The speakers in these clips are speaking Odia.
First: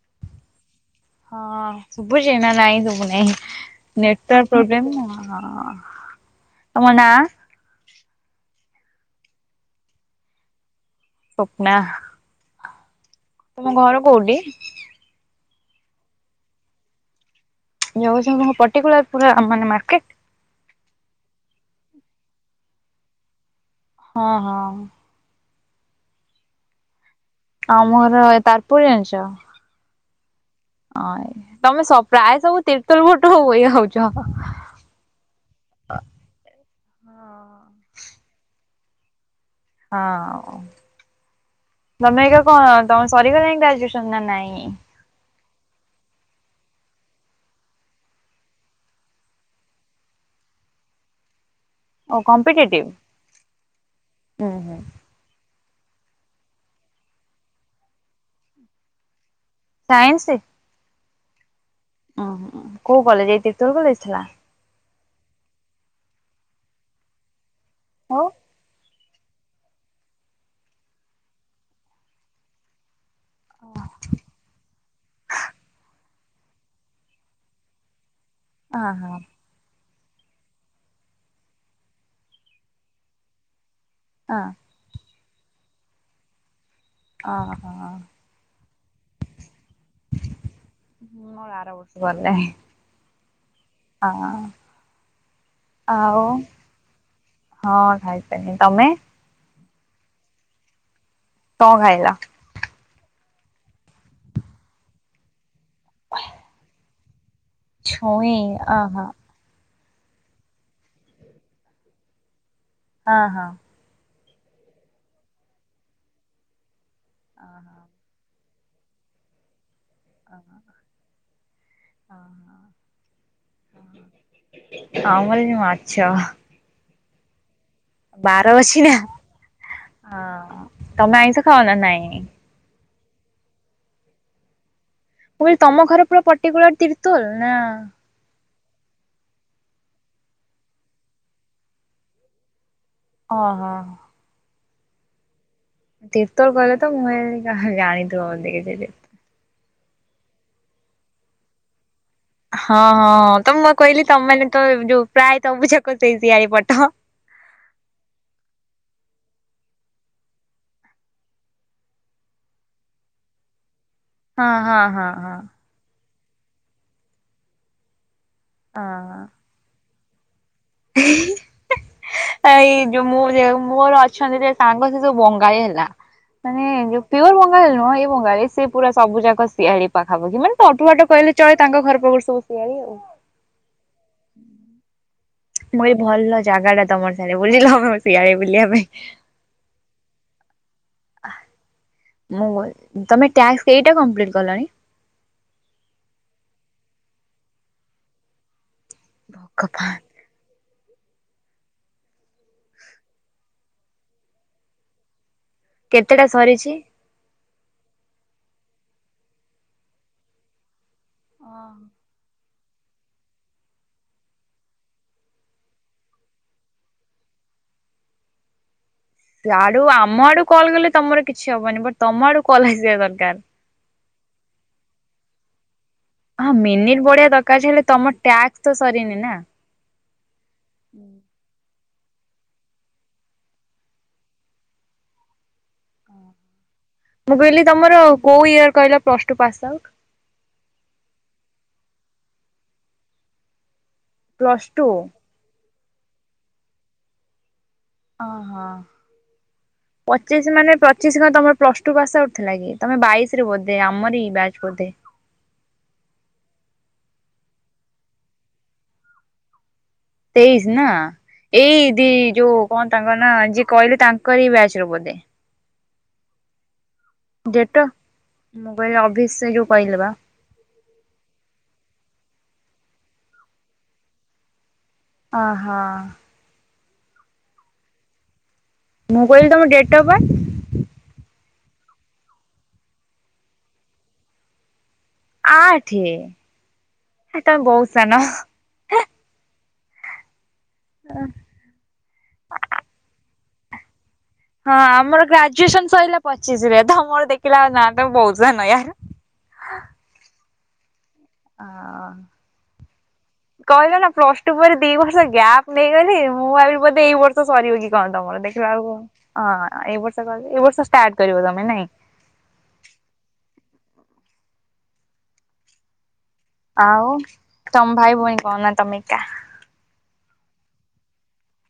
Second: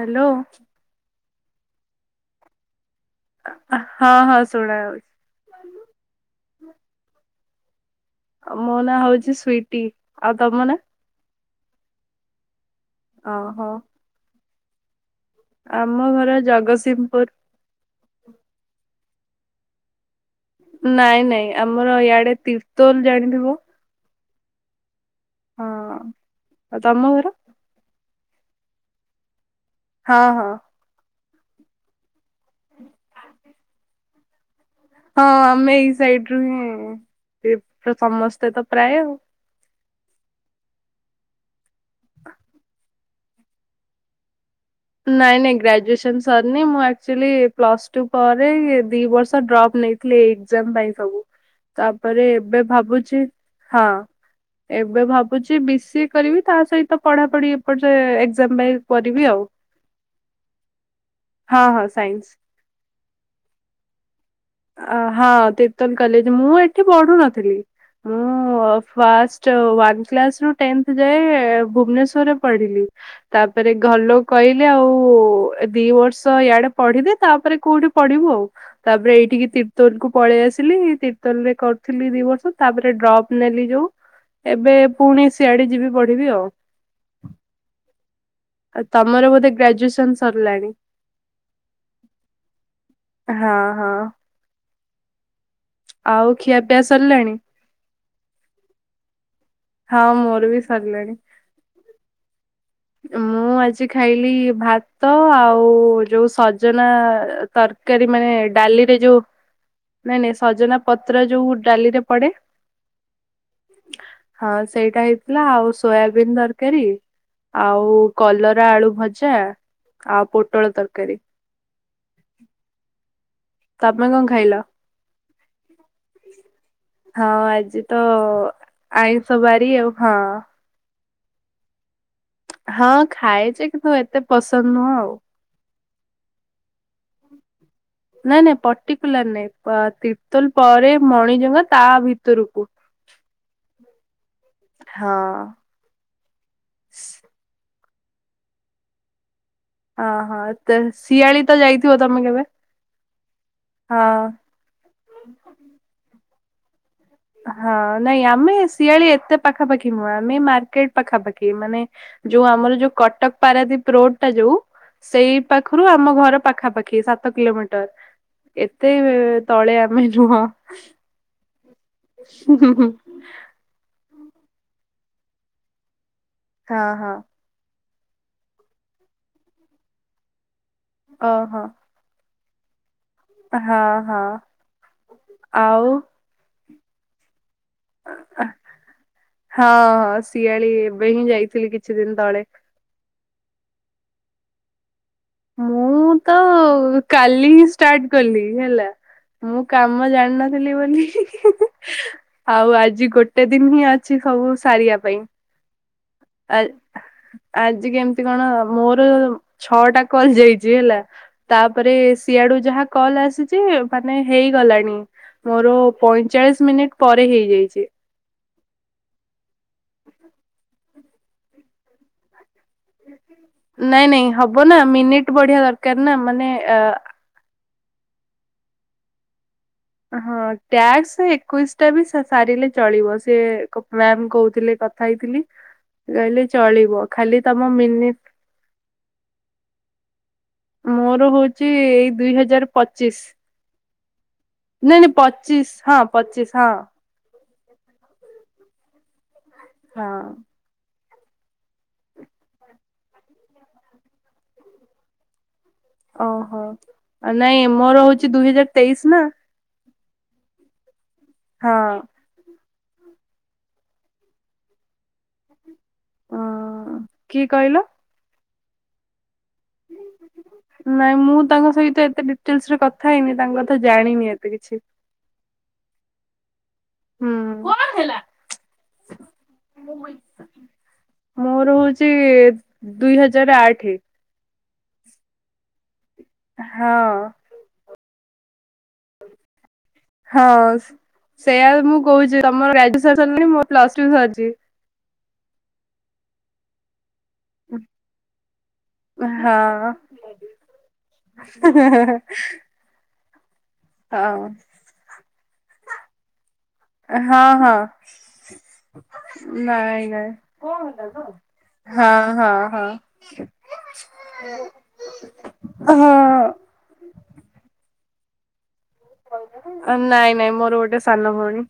ହ୍ୟାଲୋ। ହଁ ଶୁଭୁଚି ନା ନାହିଁ ଶୁବୁ ନାଇଁ? ହଁ ହଁ ନେଟୱାର୍ ଶୁଣା ପ୍ରୋବ୍ଲେମ୍ ଯାଉଛି ଆଁ ତମ ନାଁ? ଆ ମୋ ନାଁ ହଉଛି ସ୍ଵିଟି। ଆଉ ତମ ନାଁ? ସ୍ଵପ୍ନା। ଓହୋ ତୁମ ଘର କୋଉଠି? ଆମ ଘର ଜଗତସିଂହପୁର। ଯଉ କଁ ପର୍ଟିକୁଲ ପୁରା ମାନେ ମାର୍କେଟ? ନାଇଁ ନାଇଁ ଆମର ଇଆଡ଼େ ତିର୍ତୋଲ ଜାଣିଥିବ? ହଁ ହଁ। ହଁଉ ଅଁ ତମ ଘର? ଆମଘର ତାରପୁର ଜାଣିଚ? ହଁ ହଁ। ହଁ ତମେ ପ୍ରାୟ ସବୁ ତିର୍ତୋଲ ଭଟ ହ ଇଏ ହଉଚ। ହଁ ଆମେ ଏଇ ସାଇଟିରୁ ହିଁ ସମସ୍ତେତ ପ୍ରାୟ ଆଉ। ହଁ ତମେ ଏକା କଁ ତମେ ସରିଗଲାଣି ଗ୍ରାଜୁଏସନନା ନାଇଁ? ନାଇଁ ନାଇଁ ଗ୍ରାଜୁଏସନ୍ ସରିନି ମୁଁ ଆକ୍ଚୁଲି ପ୍ଲସ୍ ଟୁ ପରେ ଦି ବର୍ଷ ଡ୍ରପ୍ ନେଇ ଏଗ୍ଜାମ୍ ପାଇଁ ସବୁ ଓ ତାପରେ ଏବେ କମ୍ପିଟେଟିଭ୍ ଭାବୁଚି ହଁ। ହୁଁ ହୁଁ ଏବେ ଭାବୁଚି ବି ସିଏ କରିବି ତାସହିତ ପଢାପଢି ଏପଟେ ଏକ୍ଜାମ୍ କରିବି ଆଉ। ସାଇନ୍ସ? ହଁ ହଁ। ସାଇନ୍ସ ଓହୋ କୋଉ କଲେଜ୍ ଏଇଥିତୋତ କଲେଜ୍ ଥିଲା? ହଁ ତେତଲ କଲେଜ୍ ମୁଁ ଏଠି ପଢୁ ନଥିଲି ଓ ମୁଁ ଫାଷ୍ଟ୍ ୱନ୍ କାଲ୍ସରୁ ଟେନ୍ଥେ ଯାଏ ଭୁବନେଶ୍ୱରରେ ପଢ଼ିଲି ତାପରେ ଘରଲୋକ କହିଲେ ଆଉ ଦି ବର୍ଷ ଇଆଡ଼େ ପଢିଦେ ତାପରେ କୋଉଠି ପଢିବୁ ଆଉ ହଁ ହଁ ତାପରେ ଏ ିକି ତିର୍ତୋଲ କୁ ପଳେଇ ଆସିଲି ତିର୍ତୋଲ ରେ କରୁଥିଲି ଦି ବର୍ଷ ତାପରେ ଡ୍ରପ୍ ନେଲି ଯୋଉ ହଁ ଏବେ ପୁଣି ସିଆଡ଼େ ଯିବି ପଢିବି ଆଉ। ଅଁ ହଁ ହଁ ହଁ। ଆଉ ତମର ବୋଧେ ଗ୍ରାଜୁଏ ହଁ ମୋ ଆର ବର୍ଷ ଗଲେ ହଁ ହଁ। ଆଉ ଖିଆ ପିଆ ସରିଲାଣି? ହଁ ଖାଇସାରିଲିଣି ତମେ? ହଁ ମୋରବି ସରିଲାଣି। କଁ ଖାଇଲ। ମୁଁ ଆଜି ଖାଇଲି ଭାତ ଆଉଯୋଉ ସଜନା ତରକାରୀ ମାନେ ଛୁଇଁ ଡାଲିରେ ଅହୋ ଯୋଉ ନାଇଁ ନାଇଁ ସଜନା ପତ୍ର ଯୋଉ ଡାଲିରେ ପଡ଼େ ହଁ ହଁ। ହଁ ସେଇଟା ହେଇଥିଲା ଆଉ ସୋୟାବିନ୍ ଦରକାରୀ ଆଉ କଲରା ଆଳୁ ଭଜା ଆଉ ପୋଟଳ ତରକାରୀ। ହଁ ହଁ। ତମେ କଁ ଖାଇଲ ଆମର ବି ମାଛ ହଁ ଆଜି ତ ବାର ଅଛି ନା ଆଇଁଷ ବାରି ଆଉ ହଁ। ତମେ ଆଇଁଷ ଖାଉନା ନାଇଁ? ହଁ ଖାଏଯେ କିନ୍ତୁ ଏତେ ପସନ୍ଦ ନୁହଁ ଆଉ। ମୁଁ କହିଲି ତମ ଘର ପୁରା ପର୍ଟିକୁଲାର ତିର୍ତୋଲ ନା? ନାଇଁ ନାଇଁ ପର୍ଟିକୁଲାର ନାଇଁ ତିର୍ତୋଲ ପରେ ମଣିଜଙ୍କା ତା ଭିତରକୁ। ଅହଁ। ହଁ। ତିର୍ତୋଲ କହିଲତ ମୁଁ ଭାବିଲି କଳେ ଜାଣିଥିବ ବୋଧେ କିଛି। ଅହ ତ ଶିଆଳି ତ ଯାଇଥିବ ତମେ କେବେ? ହଁ ହଁ ତ ମୁଁ କହିଲି ହଁ ତମମାନେ ତ ଯୋଉ ପ୍ରାୟ ତବୁଜାକ ସେଇ ଶିଆଳି ପଟ। ହଁ ନାଇଁ ଆମେ ଶିଆଳି ଏତେ ପାଖାପାଖି ନୁହଁ ଆମେ ମାର୍କେଟ ପାଖାପାଖି ମାନେ ଯୋଉ ଆମର ଯୋଉ କଟକ ପାରାଦୀପ ରୋଡ୍ ଟା ହଁ ଯୋଉ ହଁ ହଁ ସେଇ ହଁ ପାଖ ପାଖରୁ ଆମ ଘର ପାଖାପାଖି ସାତ କିଲୋମିଟର ଏତେ ହଁ। ତଳେ ଆମେ ନୁହଁ। ଏଇ ଜୁ ମୁଁ ଯୋଉ ମୋର ଅଛନ୍ତି ଯେ ସାଙ୍ଗ ସେ ଯୋଉ ବଙ୍ଗାଳୀ ହେଲା ମାନେ ହଁ ଯୋଉ ହଁ ପିଓର ବଙ୍ଗାଳୀ ହେଲ ନୁହଁ ଏଇ ବଙ୍ଗାଳୀ। ସିଏ ପୁରା ସବୁଯାକ ସିଆଳି ପାଖାପାଖି ମାନେ ତ ଅଠୁ ବାଟ କହିଲେ ଓହୋ ଚଳେ ତାଙ୍କ ଘର ପାଖରୁ ସବୁ ଶିଆଳି ଆଉ। ହଁ ହଁ। ଆଉ ମୁଁ ଏଇ ଭଲ ଜାଗା ଟା ତମର ତାହେଲେ ବୁଝିଲ। ହଁ ହଁ ଶିଆଳି ଏବେ ହିଁ ଯାଇଥିଲି କିଛି ଦିନି ତଳେ। ମୁଁ ତମେ ଟାସ୍କେ କେଇଟା କମ୍ପ୍ଲିଟ୍ କଲଣି? ମୁଁ ତ କାଲି ହିଁ ଷ୍ଟାର୍ଟ କଲି ହେଲା। ମୁଁ ଭଗବାନ କାମ ଜାଣିନଥିଲି ବୋଲି ଆଉ ଆଜି ଗୋଟେ ଦିନି ହିଁ ଅଛି ସବୁ ସାରିବା ପାଇଁ। କେତେଟା ଆ ସରିଛି? ଆଜି କେମିତି କଣ ମୋର ଛଅଟା କଲ୍ ଯାଇଚି ହେଲା। ତାପରେ ସିଆଡୁ ଯାହା କଲ ଆସିଚି ମାନେ ହେଇଗଲାଣି। ମୋର ପଇଁଚାଁଳିଶି ମିନିଟ୍ ପରେ ହେଇଯାଇଛି। ସେ ଆଡୁ ଆମ ଆଡୁ କଲ୍ ଗଲେ ତମର କିଛି ହବନି ବଟ ତମ ଆଡୁ କଲ୍ ଆସିବା ଦର୍ କାର। ନାଇଁ ନାଇଁ ହବ ନା ମିନିଟ୍ ବଢିଆ ଦରକାର ନା ହଁ ମାନେ ଆ ମିନିଟ ଦରକାର ଯେ ହେଲେ ତମ ଟ୍ୟାକ୍ସ ତ ସରିନି ନା। ହଁ ଟ୍ୟାକ୍ସେ ଏକୋଇଶି ଟା ବି ସାରିଲେ ଚଳିବ ସେ କୋ ମ୍ୟାମ୍ କୋହୁଥିଲେ ତ। କଥା ହେଇଥିଲି କହିଲେ ଚଳିବ। ମୁଁ ଖାଲି ତମ କହିଲି ତମର ମିନି କୋଉ ଇୟର କହିଲ ପ୍ଲସ୍ ଟୁ ପାସ୍ ଆଉଟ୍। ମୋର ହୋଉଚି ଏଇ ଦୁଇ ହଜାର ପଚିଶ୍। Plus two. ନାଇଁ ନାଇଁ ପଚିଶି ହଁ ପଚିଶି ହଁ। ଅହ ହଁ ପଚିଶି ମାନେ ପଚିଶି କି ତମର ପ୍ଲସ୍ ଟୁ ପାସ୍ ଆଉଟ ଥିଲା କି? ତମେ ବାଇଶରେ ବୋଧେ ଆମରି ବ୍ୟାଚ୍ ବୋଧେ। ଅହ ନାଇଁ ମୋର ହୋଉଚି ଦୁଇ ହଜାର ତେଇଶି ନା। ତେଇଶି ନା ହଁ ଏଇ ଦି ଯୋଉ କଣ ତାଙ୍କର ନା ଯିଏ କହିଲେ ତାଙ୍କରି ବ୍ୟାଚ ର ବୋଧେ। ହଁ। ଯେଟ ମୁଁ କହିଲି ଅଭିଷେକ ସେ ଯୋଉ କହିଲେ ବା। ହ [inaudible] ନାଇଁ ମୁଁ ତାଙ୍କ ସହିତ ଏତେ ଡିଟେଲସରେ କଥା ହେଇନି ତାଙ୍କ କଥା ଜାଣିନି ଏତେ କିଛି। ଅହଁ। ହୁଁ କଣ ହେଲା। ମୁଁ କହିଲି ତମ ଡେଟ୍ ଅଫ୍ ବାର୍ଥେ? ମୋର ହୋଉଚି ଦୁଇ ହଜାର ଆଠେ। ଆଠେ? ହଁ। ହେ ତମେ ବୋହୁତ୍ ସାନ। ହଁ। [inaudible] ସେୟଆ ମୁଁ କହୁଛି ତମର ଗ୍ରାଜୁଏସନ ସିଲଣି ମୁଁ ପ୍ଲସ ଟୁ ସରିଛି। ହଁ ଆମର ଗ୍ରାଜୁଏସନ ସରିଲା ପଚିଶ ରେ ତମର ଦେଖିଲା ଆ ନା ତମ ବହୁତ [unintelligible] ହଁ। ଅ କହିଲ ନା ପ୍ଲସ ଟୁ ହଁ ପରେ ଦି ବର୍ଷ ଗ୍ୟାପ୍ ନେଇଗଲି ମୁଁ [unintelligible] ଏଇ ହଁ ବର୍ଷ ହଁ ସରିବ କି କଣ ତମର ଦେଖିଲା ବେଳକୁ [unintelligible] ହଁ ଏଇ ନାଇଁ ବର୍ଷ ନାଇଁ କ ଏଇ ବର୍ଷ ଷ୍ଟାର୍ଟ କରିବ ତମେ ନାଇଁ? ହଁ ହଁ ହଁ ହଁ। ଆଉ ତମ ଭାଇ ଭଉଣୀ [unintelligible] ନାଇଁ ନାଇଁ ମୋର ଗୋଟେ ସାନ ଭଉଣୀ।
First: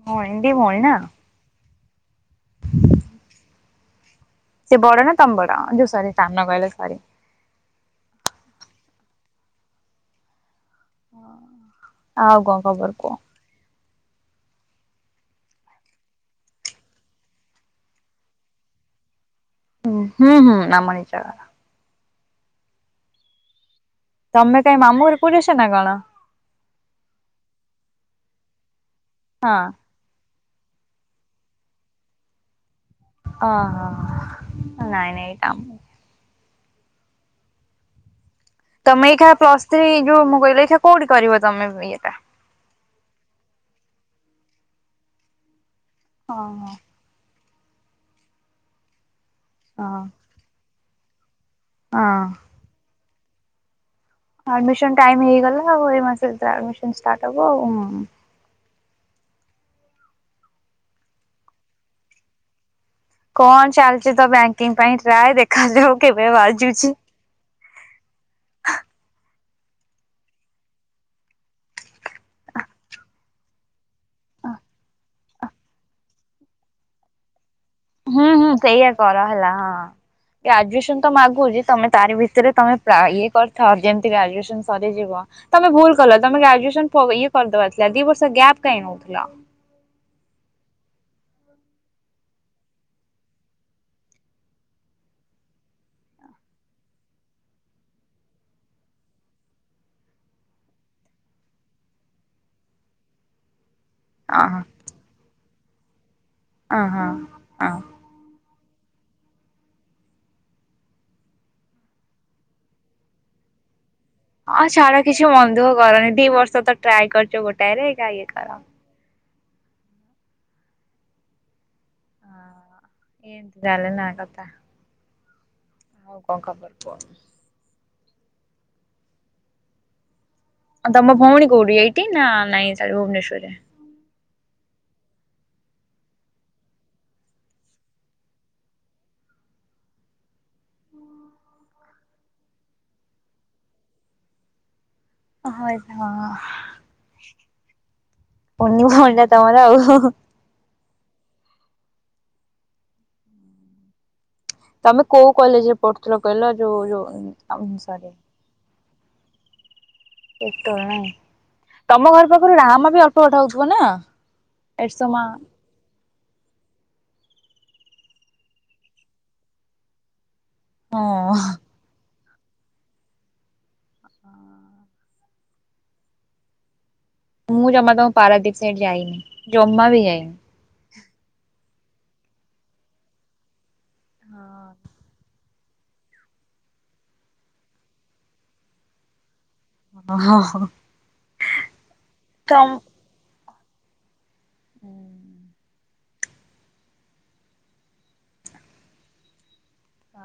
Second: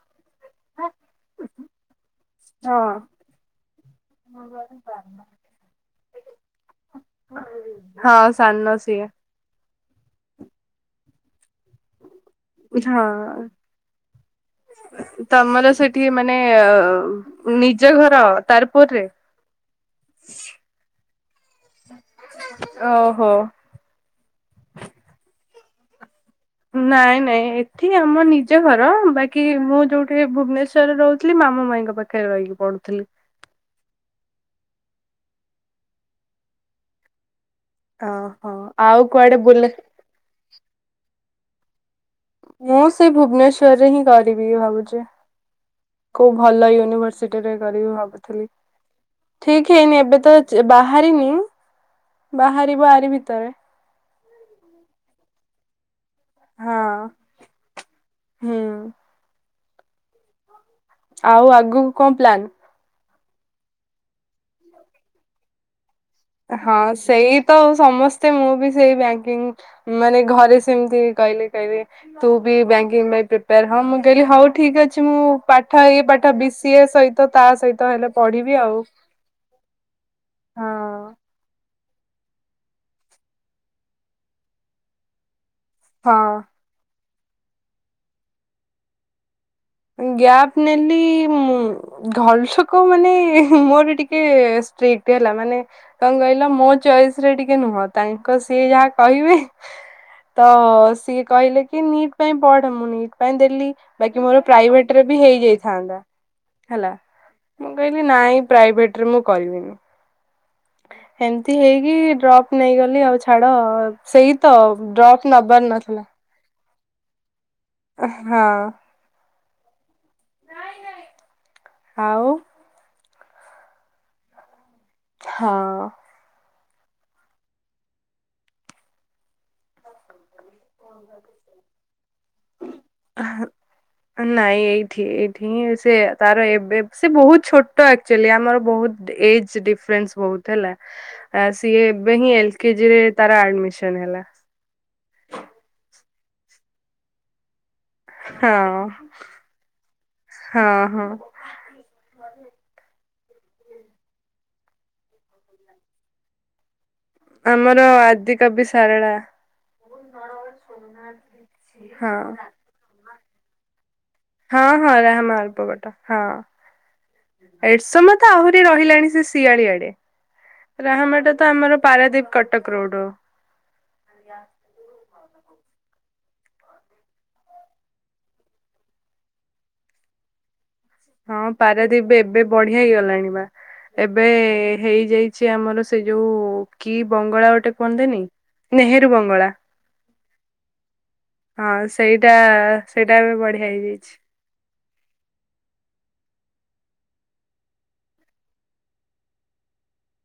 [unintelligible] ହଁ। ସେ ବଡ ନା ତମେ ବଡ? ଯୋଉ ସରି [unintelligible] କହିଲ [unintelligible] ହଁ ସାନ [unintelligible] ହଁ। ହଁ। ତମର ସେଠି ମାନେ ନିଜ ଘର ତାରପୁରରେ? ହୁଁ ହୁଁ ହୁଁ ଆମର ନିଜ ଘର। ଓହୋ। ତମେ କାହିଁ ମାମୁ ଘରେ କୋଉଠି [unintelligible] ଅଛ ନା କଣ? ନାଇଁ ନାଇଁ ଏଠି ଆମ ନିଜ ଘର, ବାକି ହଁ ମୁଁ ଯୋଉଠି ଭୁବନେଶ ରେ ରହୁଥିଲି ମାମା ମାଇଙ୍କ ପାଖରେ ରହିକି ପଢୁଥିଲି। ଓହୋ ନାଇ ନାଇ। ଅହୋ। ତମେ ଏଇଖା ପ୍ଲସ୍ ଥ୍ରୀ ଯୋଉ ମୁଁ କହିଲ ଏଇଖା କୋଉଠି କରିବ ତମେ ଇଏଟା? ମୁଁ ସେ ଭୁବନେଶ୍ଵରରେ ହିଁ କରିବି ଭାବୁଛି କୋଉ ଓହୋ ଭଲ ୟୁନିଭର୍ସି। [unintelligible] କରିବି ଭାବୁଚି ଠିକ ହଁ ହେଇନି ହଁ ଏବେ ତ ବାହାରିନି। ହଁ। ବାହାରିବ [unintelligible] ଆଡମିସନ ଟାଇମ ହେଇଗଲା ଆଉ, ଏଇ ମାସ ଆମ ଷ୍ଟାର୍ଟ ହବ ଆଉ। ହଁ। ଆଉ ଆଗକୁ କଣ ପ୍ଲାନ୍? କଣ ଚାଲିଚ ତ ବ୍ୟାଙ୍କିଙ୍ଗ ପାଇଁ ଟ୍ରାଏ ଦେଖାଯାଉ। କେବେ ହଁ ବାଜୁଛି। ସେଇ ତ ସମସ୍ତେ ମୁଁ ବି ସେଇ ବ୍ୟାଙ୍କିଙ୍ଗ ମାନେ ଘରେ ସେମିତି କହିଲେ [unintelligible] ତୁ ବି ବ୍ୟାଙ୍କିଙ୍ଗ ପାଇଁ ପ୍ରିପେୟାର ହଁ ମୁଁ କହି ହଉ ଠିକ ଅଛି ମୁଁ ପାଠ ଏ ପାଠ ବି ସିଏ ସହି ତ ତା ସେଇ ହୁଁ ହୁଁ ସେଇଆ କର ହେଲା ହଁ ହଁ ଗ୍ରାଜୁଏସନ ତ କହୁ ତମେ ତାରି ଭିତରେ ତମେ ଇଏ କରିଥାଅ ଯେମିତି ଗ୍ରାଜୁଏସନ ସରିଯିବ ତମେ ଭୁଲ ଗଲ ହଁ। ତମେ ଗ୍ରାଜୁଏସନ ଇଏ କରିଦବାର ଥିଲା, ଦି ବର୍ଷ ଗ୍ୟାପ୍ କାହିଁ ନଉଥିଲା? ଗ୍ୟାପ ନେଲି ଘରଲୋକ ମାନେ ମୋର ଟିକେ ଷ୍ଟ୍ରେଟ ହେଲା, ମାନେ କଣ କହିଲ ମୋ ଚଏସ ରେ ଟିକେ ନୁହଁ, ତାଙ୍କ ସିଏ ଯାହା କହିବେ ତ ସିଏ କହିଲେ କି ନିଟ୍ ପାଇଁ ପଢ, ମୁଁ ନିଟ୍ ପାଇଁ ଦେଲି ବାକି ମୋର ଅହଁ ପ୍ରାଇଭେଟ ରେ ବି ହେଇଯାଇଥାନ୍ତା, ହେଲା ଅହଁ ଅଁ। ମୁଁ କହି ନାଇଁ ପ୍ରାଇଭେଟ ରେ ମୁଁ କରିବିନି। ଏମିତି ହେଇକି ଡ୍ରପ୍ ନେଇଗଲି ଆଉ ଛାଡ। ସେଇ ତ ହଁ ଛାଡ କିଛି ଡ୍ରପ୍ ମନ ନବାର ଦୁଃଖ ନଥିଲା। କରନି ଦି ବର୍ଷ ତ ଟ୍ରାଏ କରିଛ ଗୋଟାଏରେ ଇଏ ହଁ କର। ଆଉ। [unintelligible] ହଁ। ଆଉ କଣ ଖବର କୁହ। ତମ ଭଉଣୀ କୋଉଠି ଏଇଠି ନା ନାଇଁ ଭୁବନେଶ୍ଵର ରେ। ନାଇଁ ଏଇଠି ଏଇଠି ହିଁ ସେ ତାର ଏବେ ସେ ବହୁତ ଛୋଟ ଆକ୍ଚୁଆଲି ଆମର ବହୁତ ଏଜ୍। ଡିଫରେନ୍ସ ବହୁତ ହେଲା ଆ ସିଏ ଏବେ ହିଁ ଏଲ କେଜି ରେ ତାର ଆଡମିସନ ହେଲା। ହଁ ହଁ କୁନି ଭଉଣୀ ଟା ତମର। ହଁ ହଁ। [inaudible] ହୁଁ। ତମେ କୋଉ କଲେଜ ରେ ପଢୁଥିଲ କହିଲ ଯୋଉ ଯୋଉ। ଆମର ସରି ଆଦି କବି ସାରଳା। ହଁ। [unintelligible] ପୁଅ ଟା ଉଠିବନା। ହଁ ହଁ ରାହାମା ଅଳ୍ପ ବା। ହଁ ଏଡଶ ମ ତ ଆହୁରି ରହିଲାଣି ସେ ଶିଆଳିଆଡେ। ରାହାମାଟା ହଁ। ତ ଆମର ପାରାଦୀପ କଟକ ରୋଡ। ମୁଁ ଜମା ବି ତମ ପାରାଦ୍ୱୀପ ସାଇଡ ଯାଇନି ଜମା ବି ଯାଇନି। ହଁ ପାରାଦ୍ୱୀପ ଏବେ ବଢିଆ ହେଇଗଲାଣି ବା ଏବେ ହେଇଯାଇଛି। ଛି ଆମର ସେ ଯୋଉ କି ବଙ୍ଗଳା ଗୋଟେ କୁହନ୍ତନି ନେହେରୁ ବଙ୍ଗଳା। ହଁ ହଁ। ହଁ। ହଁ ସେଇଟା ସେଇଟା ଏବେ ବଢିଆ ହେଇଯାଇଛି। ହୁଁ।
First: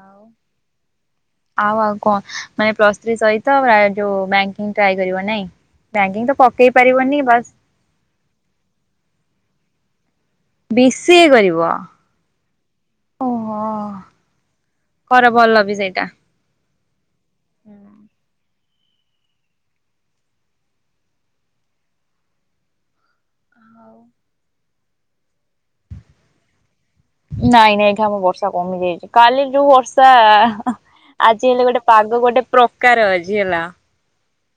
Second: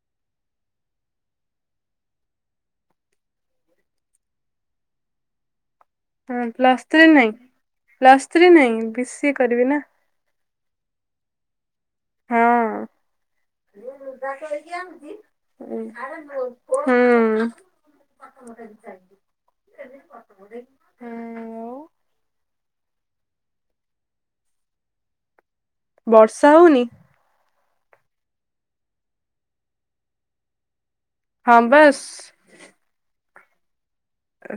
ଆଉ ଆଉ ଆଉ କଣ ମାନେ ପ୍ଲସ୍ ଥ୍ରି ସହିତ ଯୋଉ [unintelligible] ନାଇଁ। ବ୍ୟାଙ୍କିଙ୍ଗ ତ ହଁ ପକେଇ ପ୍ଲସ୍ ଥ୍ରୀ ପାରିବନି ନାଇଁ ବାସ୍। ପ୍ଲସ୍ ଥ୍ରୀ ନାଇଁ ବି ସି କରିବି ନା। ବିଶି ଏ କରିବ। ହଁ। ଓହୋ। କର ଭଲ ବି ସେଇଟା। ହୁଁ। ହଁ ଆଉ। ବର୍ଷା ହଉନି। ନାଇଁ ନାଇଁ ଆମର ଏଠି ବର୍ଷା କମି ଯାଇଛି କାଲି ଯୋଉ ବର୍ଷା। ଆଜି ହଁ ହେଲେ ଗୋଟେ ବାସ୍ ପାଗ ଗୋଟେ ପ୍ରକାର ଆଜି ହେଲା।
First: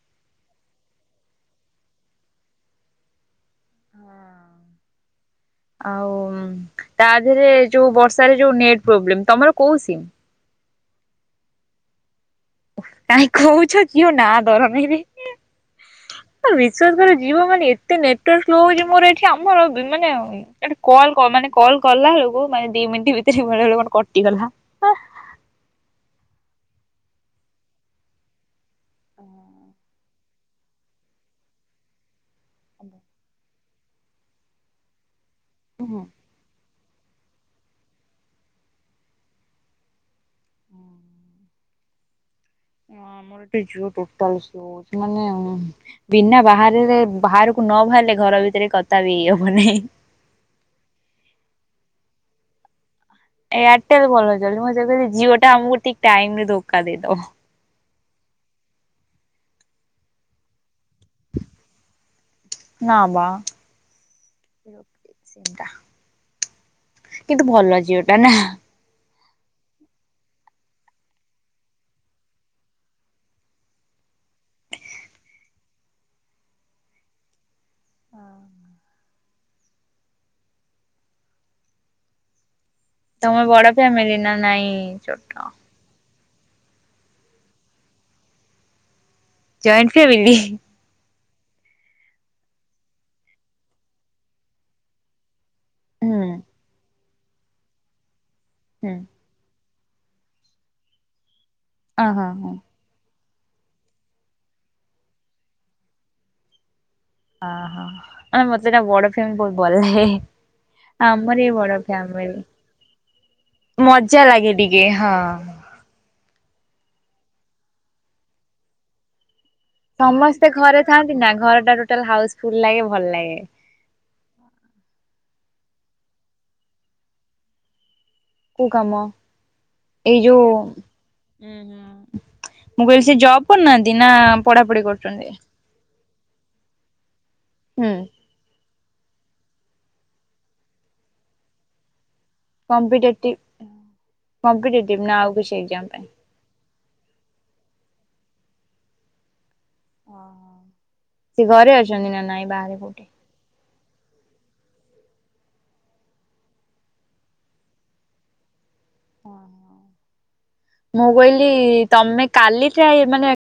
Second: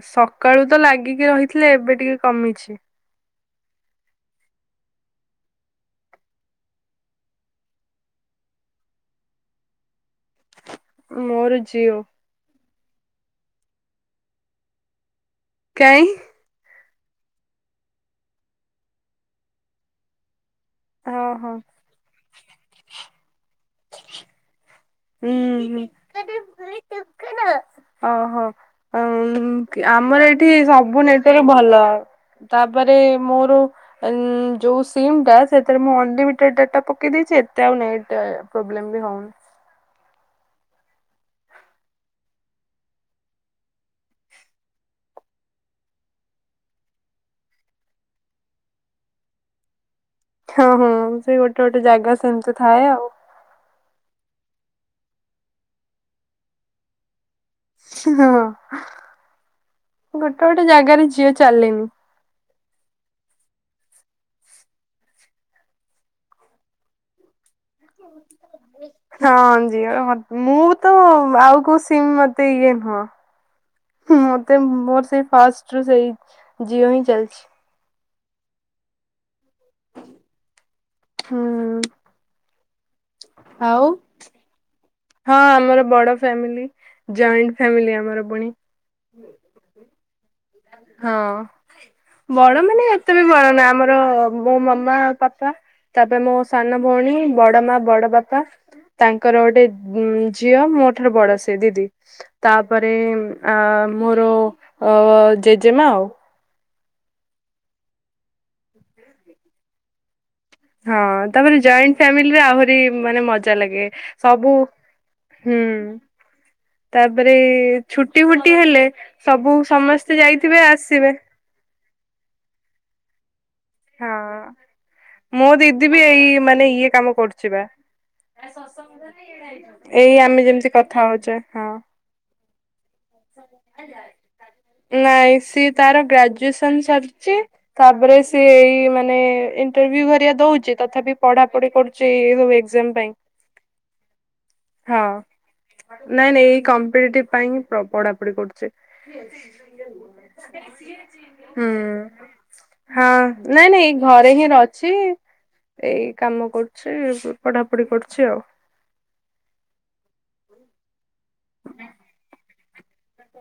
ସକାଳୁ ତ ଲାଗିକି ରହିଥିଲେ ଏବେ ଟିକେ କମିଛି। ହଁ। ଆଉ ତା ଦେହରେ ଯୋଉ ବର୍ଷାରେ ଯୋଉ ନେଟ୍ ପ୍ରୋବ୍ଲେମ ତମର କୋଉ ସିମ୍। ମୋର ଜିଓ। କାହିଁ କହୁଛ ଜୀଓ ନା ଧରନୀ। କାଇଁ। ବିଶ୍ୱାସ କରି ବେନି ଜୀଓ ମାନେ ଏତେ ନେଟୱାର୍କ ସ୍ଲୋ ହଉଛି ମୋର ଏଠି ଆମର ମାନେ। କଲ୍ ମାନେ ଓହୋ କଲ୍ କଲା ବେଳକୁ ମାନେ ଦି ମିନିଟ୍ ଭିତରେ ବେଳେ ବଳେ ମୋର କଟିଗଲା। ହୁଁ ହୁଁ ଅ ହ। ଆଉଁ କି ଆମର ଏଠି ସବୁ ନେଟୱାର୍କ ଭଲ। ତାପରେ ମୋର ଏନ୍‌ ଯୋଉ ସିମ ଟା ସେଥିରେ ମୁଁ ହୁଁ ଅନ ଲିମି ଟେଡ୍‌ ଡାଟା ପକେଇ ଦେଇଛି ଏତେ ଆଉ ନେଟେ ପ୍ରୋବ୍ଲେମ ବି ହଉନି। ହ ଆମର ଏଟି ଜିଓ ଟୋଟାଲି ସ୍ଲୋ ହଉଛି ମାନେ ବିନା ବାହାରେରେ ବାହାରକୁ ନ ଭାର୍ ଲେ ଘର ଭି ତେରେ କଥା ବି ହେଇ ହଉନି। ହଁ ହଁ ସେ ଗୋଟେ ଗୋଟେ ଜାଗା ସେମ୍ ତି ଥାଏ ଆଉ। ଏୟାରଟେଲ ଭଲ ଚାଲ୍ ଚି ମୁଁ ସେ କଇଲି ଜିଓ ଟା ଆମକୁ ଟିକ ଟାଇମ ରେ ଧୋକା ଦେଇଦବ। ହଁ ଗୋଟେ ଗୋଟେ ଜାଗାରେ ଜିଓଚାଲେନି। ନା ବା। କିନ୍ତୁ ଭଲ ହେହେଇଚି। [unintelligible] ହଁ ଜିଓର ହଟ୍ ମୁଁ ତ ଆଉ କୋଉ ସିମ ମତେ ଇଏ ନୁହଁ। ମତେ ମୋର ସେଇ ଫାଷ୍ଟ ରୁ ସେଇ ଜିଓ ହିଁ ଚାଲ୍‌ଛି। ହଁ। ହୁଁ। ତମେ ବଡ ଆଉ ଫ୍ୟାମିଲି ନା ନାଇଁ ଛୋ ହଁ ଆମର ବଡ ଫ୍ୟାମିଲି ଜଏଣ୍ଟ ଫ୍ୟାମିଲି ଆମର ପୁଣି। Joint family? ହଁ। ବଡ ମାନେ ଏତେ ବି ବଡ ନା ଆମର ମୋ ମାମା ଆଉ ପାପା। ତାପରେ ହୁଁ ମୋ ସାନ ଭଉଣୀ ବଡ ମା ବଡ ବାପା। ହୁଁ ତାଙ୍କର ଗୋଟେ ଉଁ ଝିଅ ମୋ ଠାରୁ ବଡ ସେ ଦିଦି ଅ ହଁ ତା ହଁ ପରେ ଆ ମୋର ଅ ଜେଜେମା ଆଉ। ଅହ ଅ ମତେ ନା ବଡ ଫ୍ୟାମିଲି ବହୁତ ଭଲ ଲାଗେ। ହଁ ଆମର ବି ତାପରେ ବଡ ଜଏଣ୍ଟ ଫାମିଲିରେ ଫ୍ୟାମିଲି। ଆହୁରି ମାନେ ମଜା ଲାଗେ ମଜା ଲାଗେ ସବୁ ଟିକେ ହଁ। ହୁଁ ତାପରେ ଛୁଟି ଭୁଟି ହେଲେ ସବୁ ସମେସ୍ତେ ଯାଇଥିବେ ଆସିବେ। ତାଙ୍କ ଘରଟା ଟାଲ ହାଉସ୍‌ଫୁଲ ଲାଗେ ଭଲ ଲାଗେ। ହଁ ମୋ ଦିଦି ବି ଏଇ ମାନେ ଇଏ କାମ କରୁଛି ବା। କୋଉ କାମ ଏଇ ଆମେ ଯୋଉ ଉଁ ଯେମ୍ ତି କଥା ହଉଛେ ହଁ। ହୁଁ। ମୁଁ କହିଲି ସେ ଜବ୍ କରୁନାହାନ୍ତି ନା ପଢା ପଢି ନାଇଁ କରୁଛନ୍ତି? ସିଏ ତାର ଗ୍ରାଜୁଏସନ ସାରିଛି ହୁଁ ତାପରେ ତେ ଏଇ ମାନେ ଇଣ୍ଟରଭି୍ୟୁ ଘରିବା ଦଉଛି ତଥାପି ପଢାପଢି କରୁଛି ସବୁ ଏ କମ୍ପିଟେଟିଭ ହଁ କମ୍ପିଟଟିଟିଭ ନା ଆଉ କିଛି ପାଇଁ? ନାଇଁ ନାଇ ଏଇ କମ୍ପିଟିଭ ପାଇଁ ହିଁ ପ୍ର ପଢାପଢି କରୁଛି। ଅହ ସେ ଘରେ ଅଛନ୍ତି ନା ନାଇଁ ବାହାରେ କୋଉଠି? ଆ ନାଇଁ ନାଇଁ ଏ ଘରେ ହିଁ ରଛି ଏଇ କାମ କରୁଛି ପଢାପଢି କରୁଛି ଆଉ। ହଁ ହଁ। ମୁଁ କହିଲି ତମେ କାଲିଠା ଏଇମାନେ